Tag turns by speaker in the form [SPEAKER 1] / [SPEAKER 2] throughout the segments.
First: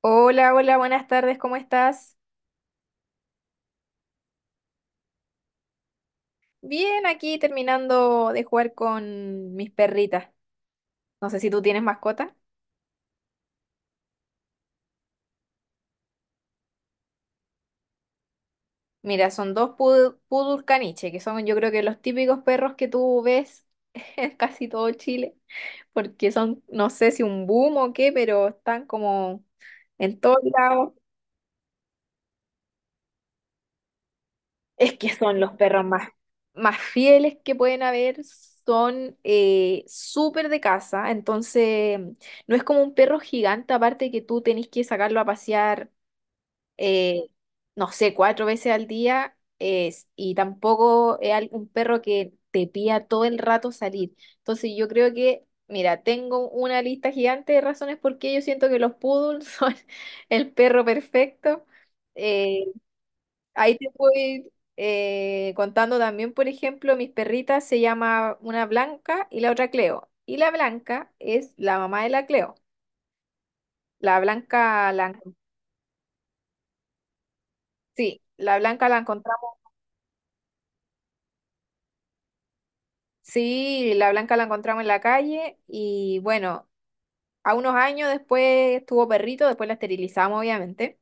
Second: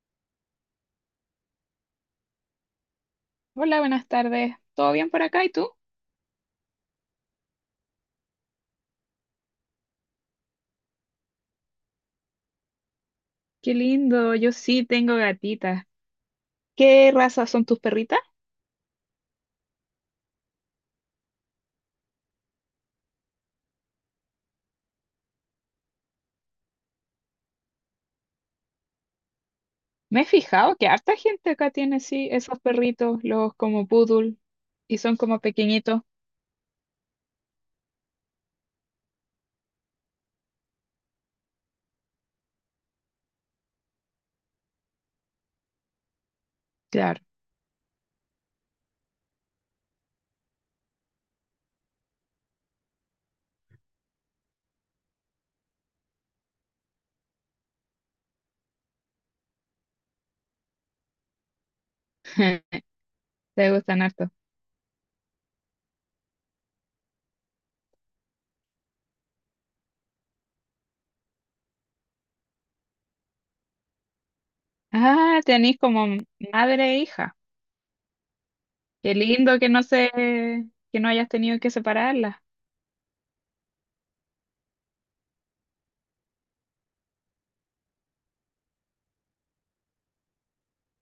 [SPEAKER 1] Hola, hola, buenas tardes, ¿cómo estás?
[SPEAKER 2] Hola, buenas tardes. ¿Todo bien por acá? ¿Y tú?
[SPEAKER 1] Bien, aquí terminando de jugar con mis perritas. No sé si tú tienes mascota.
[SPEAKER 2] Qué lindo, yo sí tengo gatitas. ¿Qué raza son tus perritas?
[SPEAKER 1] Mira, son dos poodle caniche, que son, yo creo que, los típicos perros que tú ves en casi todo Chile, porque son, no sé si un boom o qué, pero están como en
[SPEAKER 2] Me he
[SPEAKER 1] todos
[SPEAKER 2] fijado que
[SPEAKER 1] lados.
[SPEAKER 2] harta gente acá tiene sí esos perritos, los como poodle,
[SPEAKER 1] Es
[SPEAKER 2] y
[SPEAKER 1] que
[SPEAKER 2] son
[SPEAKER 1] son
[SPEAKER 2] como
[SPEAKER 1] los perros
[SPEAKER 2] pequeñitos.
[SPEAKER 1] más, más fieles que pueden haber, son súper de casa, entonces no es como un perro gigante, aparte que tú tenés que sacarlo a pasear,
[SPEAKER 2] Claro,
[SPEAKER 1] eh, no sé, cuatro veces al día, es, y tampoco es un perro que te pida todo el rato salir. Entonces yo creo que, mira, tengo una lista gigante de razones por qué yo siento que los poodles son el perro perfecto. eh,
[SPEAKER 2] te
[SPEAKER 1] Ahí te
[SPEAKER 2] gustan harto.
[SPEAKER 1] voy contando también, por ejemplo, mis perritas se llama una Blanca y la otra Cleo. Y la Blanca es la mamá de la Cleo. La Blanca la, encon-
[SPEAKER 2] Ah, tenés como madre e hija.
[SPEAKER 1] Sí, la Blanca la
[SPEAKER 2] Qué
[SPEAKER 1] encontramos,
[SPEAKER 2] lindo que no se, que no hayas tenido que separarlas.
[SPEAKER 1] sí, la Blanca la encontramos en la calle y bueno, a unos años después tuvo perrito, después la esterilizamos obviamente.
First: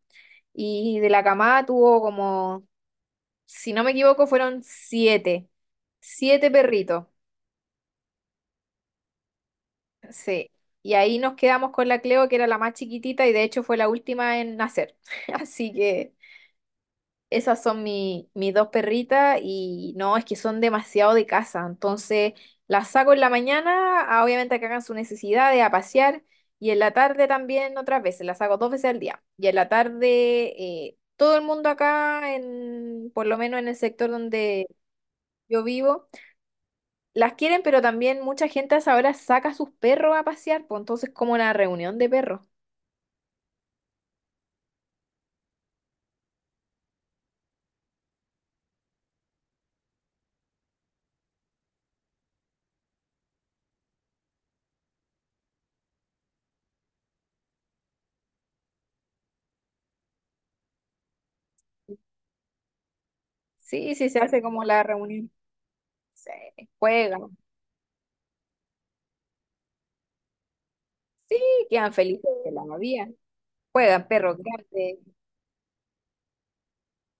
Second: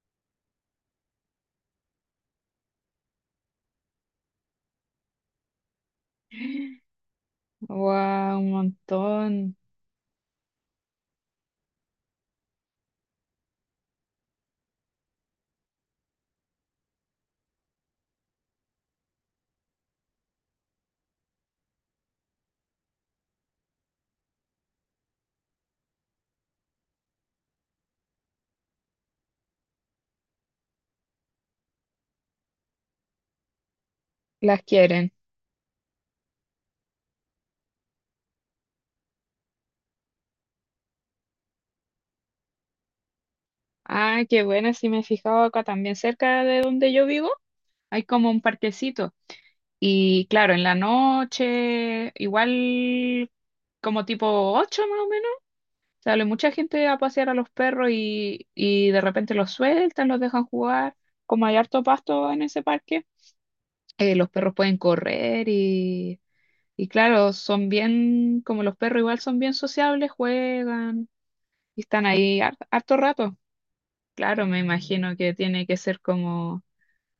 [SPEAKER 1] Y de la camada tuvo como, si no me equivoco, fueron siete, siete perritos.
[SPEAKER 2] Wow, un montón.
[SPEAKER 1] Sí, y ahí nos quedamos con la Cleo, que era la más chiquitita y de hecho fue la última en nacer. Así que esas son mis dos perritas y no, es que son demasiado de casa. Entonces las saco en la mañana, obviamente a que hagan sus necesidades, a pasear, y en la tarde también otras veces, las saco dos veces al día. Y en la tarde todo el mundo acá, en, por lo menos en el sector
[SPEAKER 2] Las
[SPEAKER 1] donde
[SPEAKER 2] quieren.
[SPEAKER 1] yo vivo, las quieren, pero también mucha gente a esa hora saca a sus perros a pasear, pues entonces como una reunión de perros.
[SPEAKER 2] Ah, qué buena, sí me he fijado acá también cerca de donde yo vivo. Hay como un parquecito. Y claro, en la noche, igual como tipo 8 más o menos, sale mucha gente a pasear a los perros y de repente los sueltan, los dejan jugar. Como hay harto pasto en ese parque,
[SPEAKER 1] Sí, sí, se
[SPEAKER 2] los
[SPEAKER 1] hace
[SPEAKER 2] perros
[SPEAKER 1] como
[SPEAKER 2] pueden
[SPEAKER 1] la reunión.
[SPEAKER 2] correr
[SPEAKER 1] Se
[SPEAKER 2] y
[SPEAKER 1] juegan,
[SPEAKER 2] claro, son bien, como los perros igual son bien sociables, juegan
[SPEAKER 1] sí,
[SPEAKER 2] y
[SPEAKER 1] quedan
[SPEAKER 2] están
[SPEAKER 1] felices
[SPEAKER 2] ahí
[SPEAKER 1] de la
[SPEAKER 2] harto
[SPEAKER 1] vida.
[SPEAKER 2] rato.
[SPEAKER 1] Juegan perros
[SPEAKER 2] Claro, me
[SPEAKER 1] grandes.
[SPEAKER 2] imagino que tiene que ser como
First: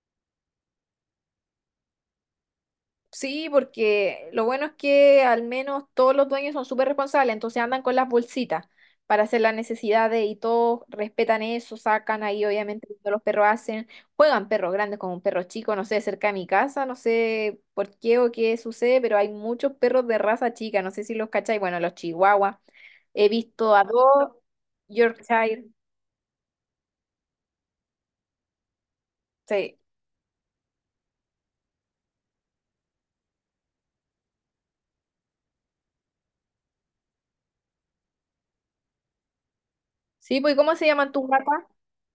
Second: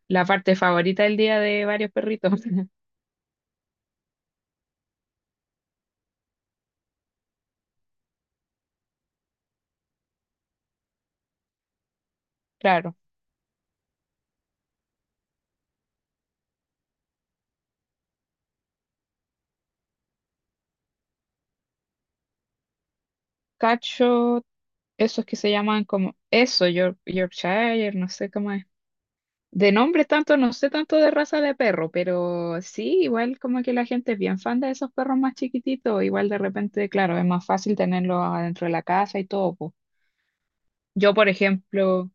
[SPEAKER 2] la parte favorita del día de varios perritos.
[SPEAKER 1] Sí, porque lo bueno es que al menos todos los dueños son súper responsables, entonces andan con las bolsitas para hacer las necesidades y todos respetan eso, sacan ahí obviamente lo
[SPEAKER 2] Claro.
[SPEAKER 1] que los perros hacen, juegan perros grandes con un perro chico, no sé, cerca de mi casa, no sé por qué o qué sucede, pero hay muchos perros de raza chica, no sé si los cacháis, bueno, los chihuahuas, he visto a dos,
[SPEAKER 2] Cacho esos que se
[SPEAKER 1] Yorkshire,
[SPEAKER 2] llaman como eso, Yorkshire, no sé cómo es. De
[SPEAKER 1] sí.
[SPEAKER 2] nombre tanto, no sé tanto de raza de perro, pero sí, igual como que la gente es bien fan de esos perros más chiquititos, igual de repente, claro, es más fácil tenerlos adentro de la casa y todo, po.
[SPEAKER 1] Sí, pues, ¿cómo se llaman
[SPEAKER 2] Yo,
[SPEAKER 1] tus
[SPEAKER 2] por
[SPEAKER 1] gatas?
[SPEAKER 2] ejemplo,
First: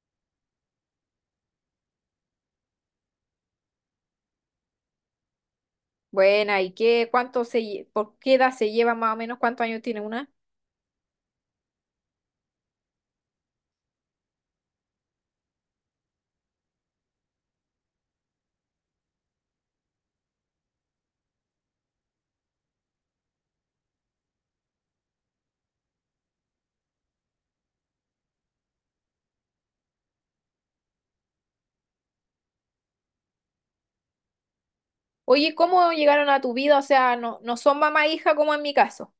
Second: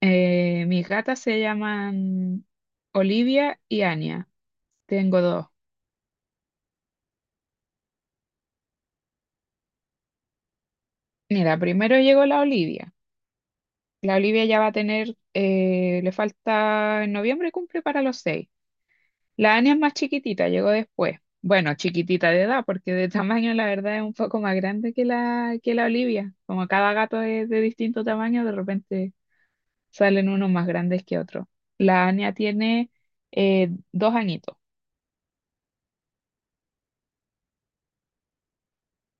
[SPEAKER 2] mis gatas se llaman Olivia y Anya. Tengo dos.
[SPEAKER 1] Buena, ¿y qué, cuánto se, por qué edad se lleva más o menos, cuántos años tiene una?
[SPEAKER 2] Mira, primero llegó la Olivia. La Olivia ya va a tener, le falta, en noviembre cumple para los 6. La Ania es más chiquitita, llegó después. Bueno, chiquitita de edad, porque de tamaño la verdad es un poco más grande que la Olivia. Como cada gato es de distinto tamaño, de repente salen unos más grandes que otros. La Ania tiene 2 añitos.
[SPEAKER 1] Oye, ¿cómo llegaron a tu vida? O sea, no, no son mamá e hija como en mi caso.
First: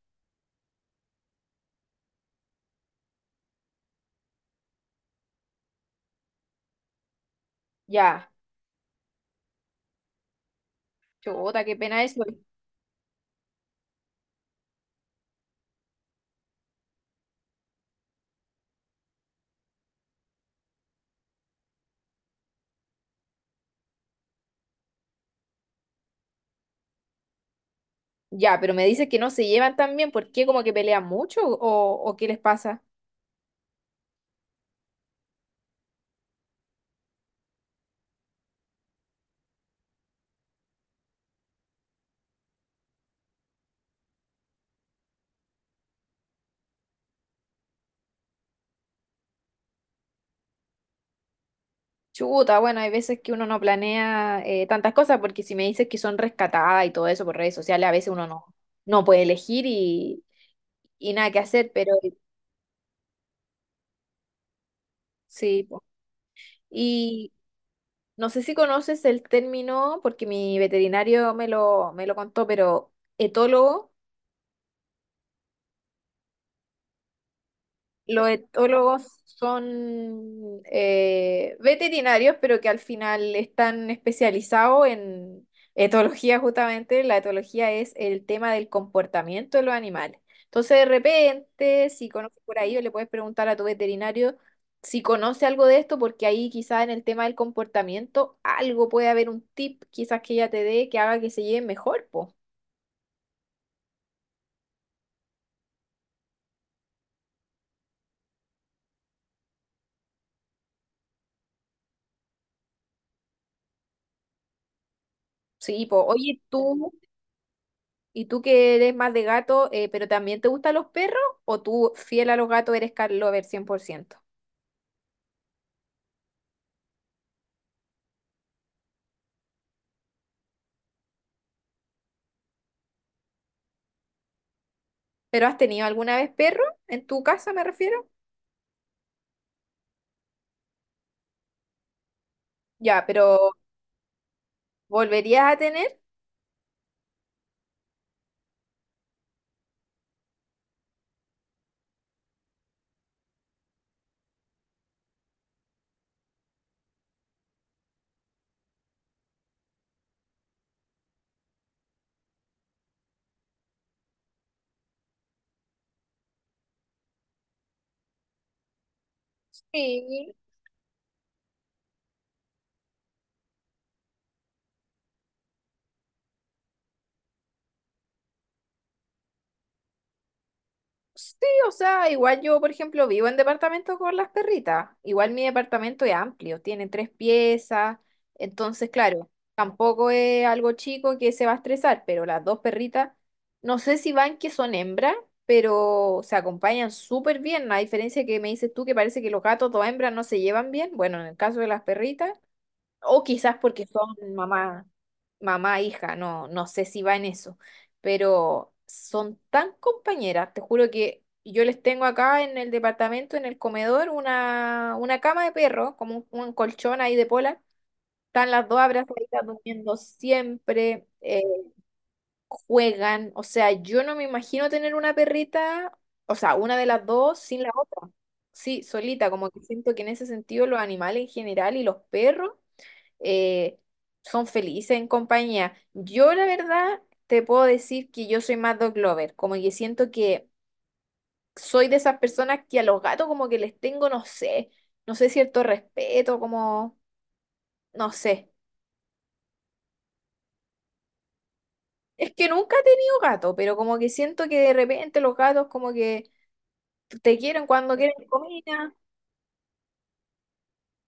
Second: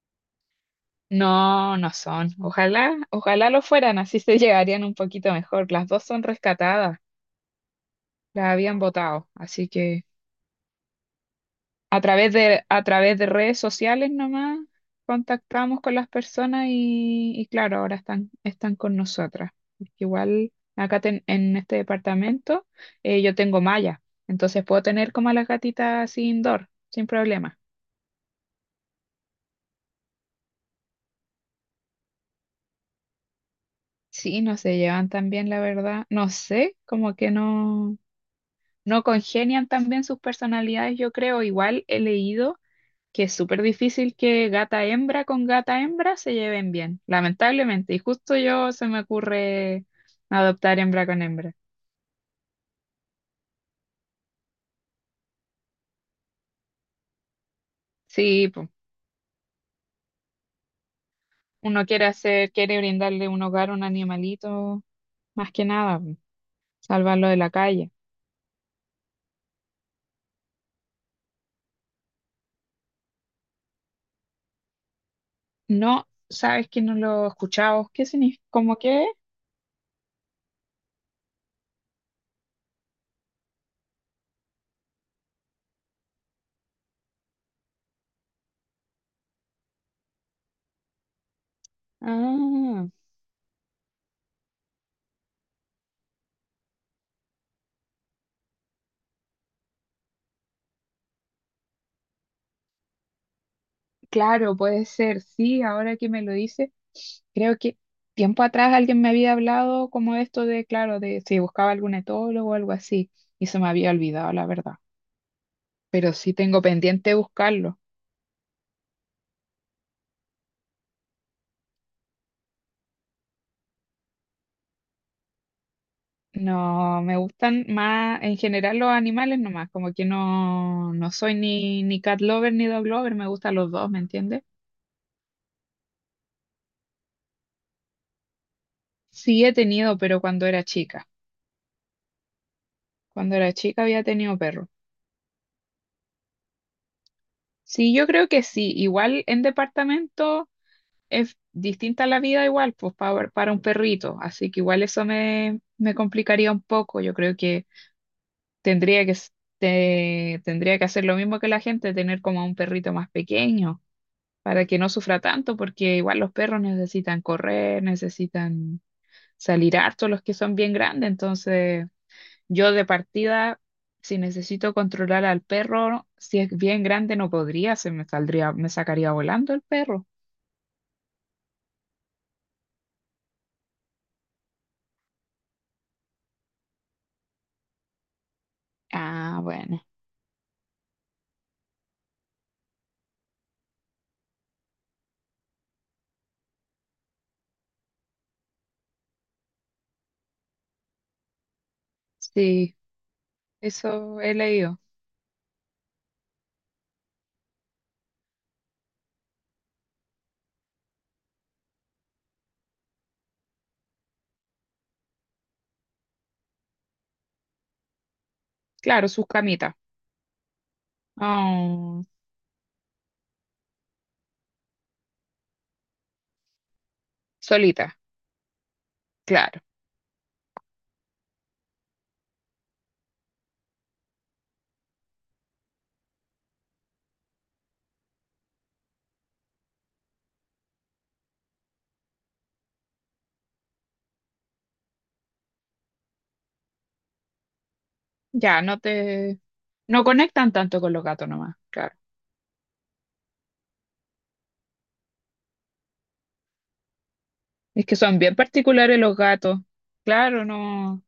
[SPEAKER 2] No, no son. Ojalá, ojalá lo fueran, así se llegarían un poquito mejor. Las dos son rescatadas,
[SPEAKER 1] Ya,
[SPEAKER 2] las habían botado, así que
[SPEAKER 1] chuta, qué
[SPEAKER 2] a
[SPEAKER 1] pena eso.
[SPEAKER 2] través de redes sociales nomás contactamos con las personas y claro, ahora están, están con nosotras. Porque igual acá en este departamento yo tengo malla, entonces puedo tener como a las gatitas así indoor, sin problema.
[SPEAKER 1] Ya, pero me dices que no se llevan tan bien, ¿por qué? ¿Como que pelean mucho o qué les pasa?
[SPEAKER 2] Sí, no se llevan tan bien, la verdad. No sé, como que no congenian tan bien sus personalidades, yo creo. Igual he leído que es súper difícil que gata hembra con gata hembra se lleven bien, lamentablemente. Y justo yo se me ocurre adoptar hembra con hembra.
[SPEAKER 1] Chuta, bueno, hay veces que uno no planea tantas cosas, porque si me dices que son rescatadas y todo eso por redes sociales, a veces uno no,
[SPEAKER 2] Sí, pues,
[SPEAKER 1] no puede elegir y nada que hacer,
[SPEAKER 2] uno
[SPEAKER 1] pero
[SPEAKER 2] quiere hacer, quiere brindarle un hogar a un animalito, más
[SPEAKER 1] sí.
[SPEAKER 2] que
[SPEAKER 1] Po.
[SPEAKER 2] nada, po, salvarlo
[SPEAKER 1] Y
[SPEAKER 2] de la calle.
[SPEAKER 1] no sé si conoces el término, porque mi veterinario me lo contó, pero etólogo.
[SPEAKER 2] No, sabes que no lo escuchamos, ¿qué
[SPEAKER 1] Los
[SPEAKER 2] significa? ¿Cómo
[SPEAKER 1] etólogos
[SPEAKER 2] qué?
[SPEAKER 1] son veterinarios, pero que al final están especializados en etología justamente. La etología es el tema del comportamiento de los animales. Entonces, de repente, si conoces por ahí, o
[SPEAKER 2] Ah,
[SPEAKER 1] le puedes preguntar a tu veterinario si conoce algo de esto, porque ahí quizás en el tema del comportamiento algo puede haber un tip, quizás que ella te dé que haga que se lleven mejor, po.
[SPEAKER 2] claro, puede ser, sí, ahora que me lo dices. Creo que tiempo atrás alguien me había hablado como de esto de, claro, de si buscaba algún etólogo o algo así, y se me había olvidado, la verdad.
[SPEAKER 1] Sí, po.
[SPEAKER 2] Pero sí
[SPEAKER 1] Oye,
[SPEAKER 2] tengo
[SPEAKER 1] tú...
[SPEAKER 2] pendiente buscarlo.
[SPEAKER 1] ¿Y tú que eres más de gato, pero también te gustan los perros? ¿O tú, fiel a los gatos, eres cat lover 100%?
[SPEAKER 2] No, me gustan más en general los animales nomás, como que no, no soy ni cat lover ni dog lover, me gustan los dos, ¿me entiendes?
[SPEAKER 1] ¿Pero has tenido alguna vez perro? ¿En tu casa me refiero?
[SPEAKER 2] Sí he tenido, pero cuando era chica.
[SPEAKER 1] Ya,
[SPEAKER 2] Cuando
[SPEAKER 1] pero
[SPEAKER 2] era chica había tenido perro.
[SPEAKER 1] ¿volverías a tener?
[SPEAKER 2] Sí, yo creo que sí. Igual en departamento. Es distinta la vida igual, pues para un perrito, así que igual eso me complicaría un poco, yo creo que tendría que, tendría que hacer lo mismo que la gente, tener como un perrito más pequeño, para que no sufra tanto, porque igual los perros necesitan correr, necesitan salir harto, los
[SPEAKER 1] Sí.
[SPEAKER 2] que son bien grandes, entonces yo de partida, si necesito controlar al perro, si es bien grande no podría, se me saldría, me sacaría volando el perro.
[SPEAKER 1] Sí, o sea, igual yo, por ejemplo, vivo en departamento con las perritas. Igual mi departamento es amplio, tiene tres piezas. Entonces, claro,
[SPEAKER 2] Ah, bueno.
[SPEAKER 1] tampoco es algo chico que se va a estresar, pero las dos perritas, no sé si van que son hembras, pero se acompañan súper bien. A diferencia que me dices tú que parece que los gatos, dos hembras, no se llevan bien. Bueno, en el caso de las perritas.
[SPEAKER 2] Sí,
[SPEAKER 1] O quizás porque son
[SPEAKER 2] eso he leído.
[SPEAKER 1] mamá, hija, no, no sé si va en eso. Pero son tan compañeras, te juro que yo les tengo acá en el departamento, en el comedor, una cama de perro, como un colchón ahí de pola. Están las dos
[SPEAKER 2] Claro, sus
[SPEAKER 1] abrazaditas
[SPEAKER 2] camitas.
[SPEAKER 1] durmiendo siempre,
[SPEAKER 2] Ah,
[SPEAKER 1] juegan. O sea, yo no me imagino tener una perrita, o sea, una de las dos sin la
[SPEAKER 2] solita,
[SPEAKER 1] otra. Sí, solita, como que
[SPEAKER 2] claro.
[SPEAKER 1] siento que en ese sentido los animales en general y los perros eh, son felices en compañía. Yo, la verdad, te puedo decir que yo soy más dog lover, como que siento que soy de esas personas que a los gatos como que les tengo, no sé, no sé, cierto respeto, como, no sé.
[SPEAKER 2] Ya, no te... No conectan tanto con los gatos nomás, claro.
[SPEAKER 1] Es que nunca he tenido gato, pero como que siento que de repente los gatos como que te quieren
[SPEAKER 2] Es
[SPEAKER 1] cuando
[SPEAKER 2] que son
[SPEAKER 1] quieren
[SPEAKER 2] bien
[SPEAKER 1] comida.
[SPEAKER 2] particulares los gatos. Claro, no.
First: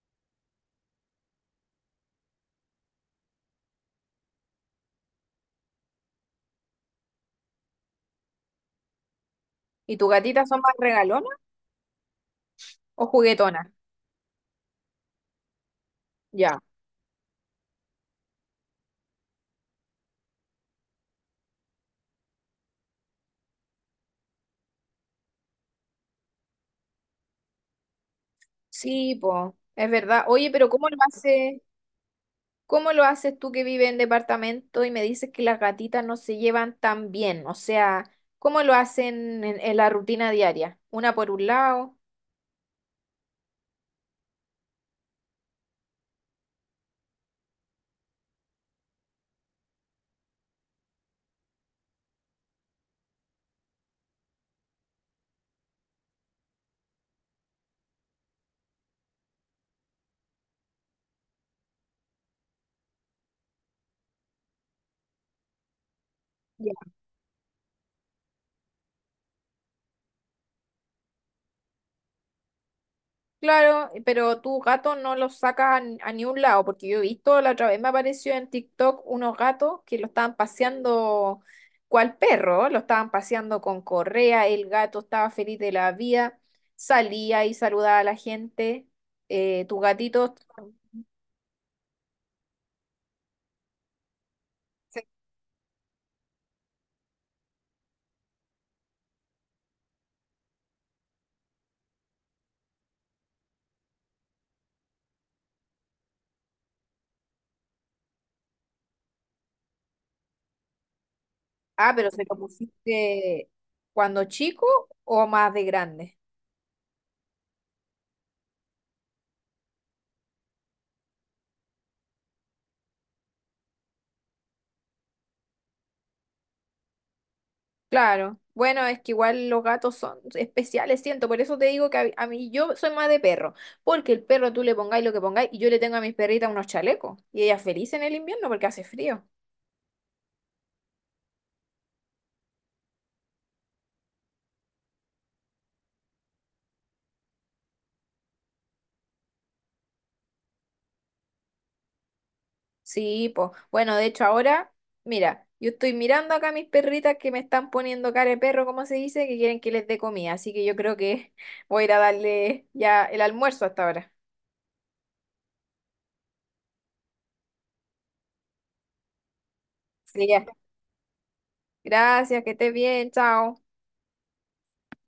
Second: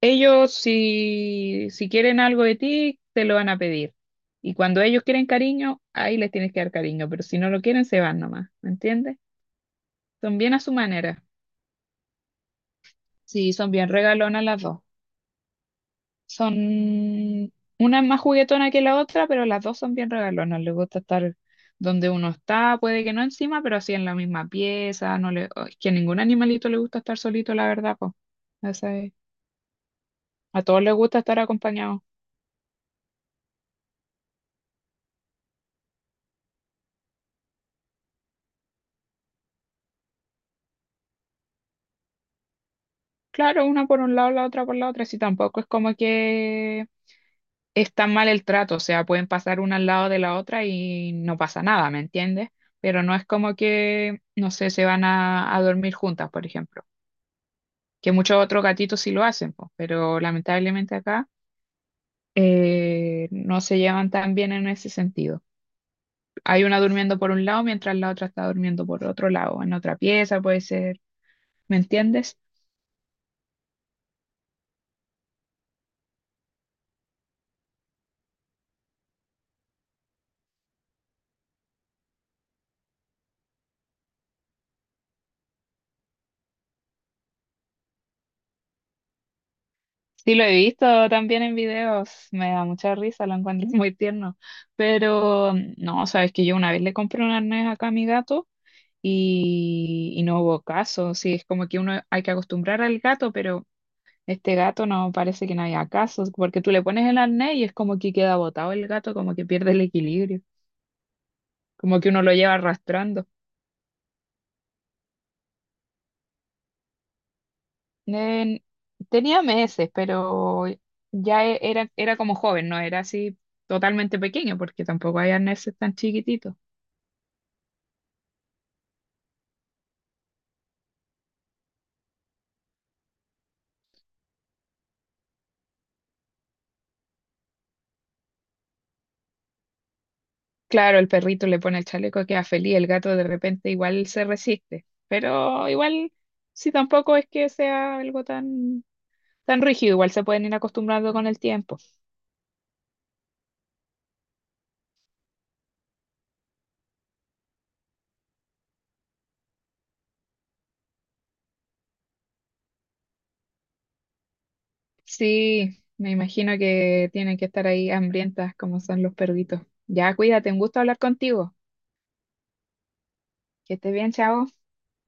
[SPEAKER 2] Ellos si quieren algo de ti, te lo van a pedir. Y cuando ellos quieren cariño, ahí les tienes que dar cariño. Pero si no lo quieren, se van nomás. ¿Me entiendes?
[SPEAKER 1] ¿Y tus
[SPEAKER 2] Son
[SPEAKER 1] gatitas
[SPEAKER 2] bien a
[SPEAKER 1] son
[SPEAKER 2] su
[SPEAKER 1] más
[SPEAKER 2] manera.
[SPEAKER 1] regalonas o
[SPEAKER 2] Sí,
[SPEAKER 1] juguetonas?
[SPEAKER 2] son bien regalonas las dos. Son,
[SPEAKER 1] Ya.
[SPEAKER 2] una es más juguetona que la otra, pero las dos son bien regalonas. Les gusta estar donde uno está, puede que no encima, pero así en la misma pieza. No le, oh, es que a ningún animalito le gusta estar solito, la verdad, pues.
[SPEAKER 1] Sí, po, es verdad. Oye,
[SPEAKER 2] A
[SPEAKER 1] pero
[SPEAKER 2] todos
[SPEAKER 1] ¿cómo
[SPEAKER 2] les
[SPEAKER 1] lo
[SPEAKER 2] gusta estar
[SPEAKER 1] hace?
[SPEAKER 2] acompañados.
[SPEAKER 1] ¿Cómo lo haces tú que vives en departamento y me dices que las gatitas no se llevan tan bien? O sea, ¿cómo lo hacen en la rutina diaria? Una por un lado.
[SPEAKER 2] Claro, una por un lado, la otra por la otra. Sí, tampoco es como que es tan mal el trato. O sea, pueden pasar una al lado de la otra y no pasa nada, ¿me entiendes? Pero no es como que, no sé, se van a dormir juntas, por ejemplo. Que muchos otros gatitos sí lo hacen, pues, pero lamentablemente acá no se llevan tan bien en ese sentido. Hay
[SPEAKER 1] Ya.
[SPEAKER 2] una durmiendo por un lado mientras la otra está durmiendo por otro lado, en otra pieza puede ser, ¿me entiendes?
[SPEAKER 1] Claro, pero tu gato no los saca a ni un lado, porque yo he visto, la otra vez me apareció en TikTok unos gatos que lo estaban paseando cual perro, lo estaban paseando con correa, el gato estaba feliz de la vida, salía y saludaba a la gente. Tus gatitos...
[SPEAKER 2] Sí, lo he visto también en videos, me da mucha risa, lo encuentro muy tierno, pero no, sabes que yo una vez le compré un arnés acá a mi gato y no hubo caso, sí, es como que uno hay que acostumbrar al gato, pero... Este gato no parece que no haya casos, porque tú le pones el arnés y es como que queda botado el gato, como que pierde el equilibrio,
[SPEAKER 1] Ah,
[SPEAKER 2] como que
[SPEAKER 1] pero
[SPEAKER 2] uno
[SPEAKER 1] ¿se
[SPEAKER 2] lo
[SPEAKER 1] lo
[SPEAKER 2] lleva arrastrando.
[SPEAKER 1] pusiste cuando chico o más de grande?
[SPEAKER 2] En- Tenía meses, pero ya era como joven, no era así totalmente pequeño, porque tampoco hay arneses tan chiquititos.
[SPEAKER 1] Claro. Bueno, es que igual los gatos son especiales, siento. Por eso te digo que a mí yo soy más de perro. Porque el perro tú le pongáis lo que pongáis y yo le tengo a mis perritas unos chalecos. Y ella feliz en el invierno porque hace frío.
[SPEAKER 2] Claro, el perrito le pone el chaleco, queda feliz, el gato de repente igual se resiste, pero igual si tampoco es que sea algo tan, tan rígido, igual se pueden ir acostumbrando con el tiempo.
[SPEAKER 1] Sí, pues. Bueno, de hecho ahora, mira, yo estoy mirando acá a mis perritas que me están poniendo cara de perro, como se dice, que quieren que les dé comida. Así que yo creo que voy a ir a darle ya el almuerzo hasta ahora.
[SPEAKER 2] Sí, me imagino que tienen que estar ahí hambrientas como son los perritos. Ya,
[SPEAKER 1] Sí,
[SPEAKER 2] cuídate, un gusto hablar contigo.
[SPEAKER 1] gracias, que estés bien, chao.
[SPEAKER 2] Que estés bien, chao.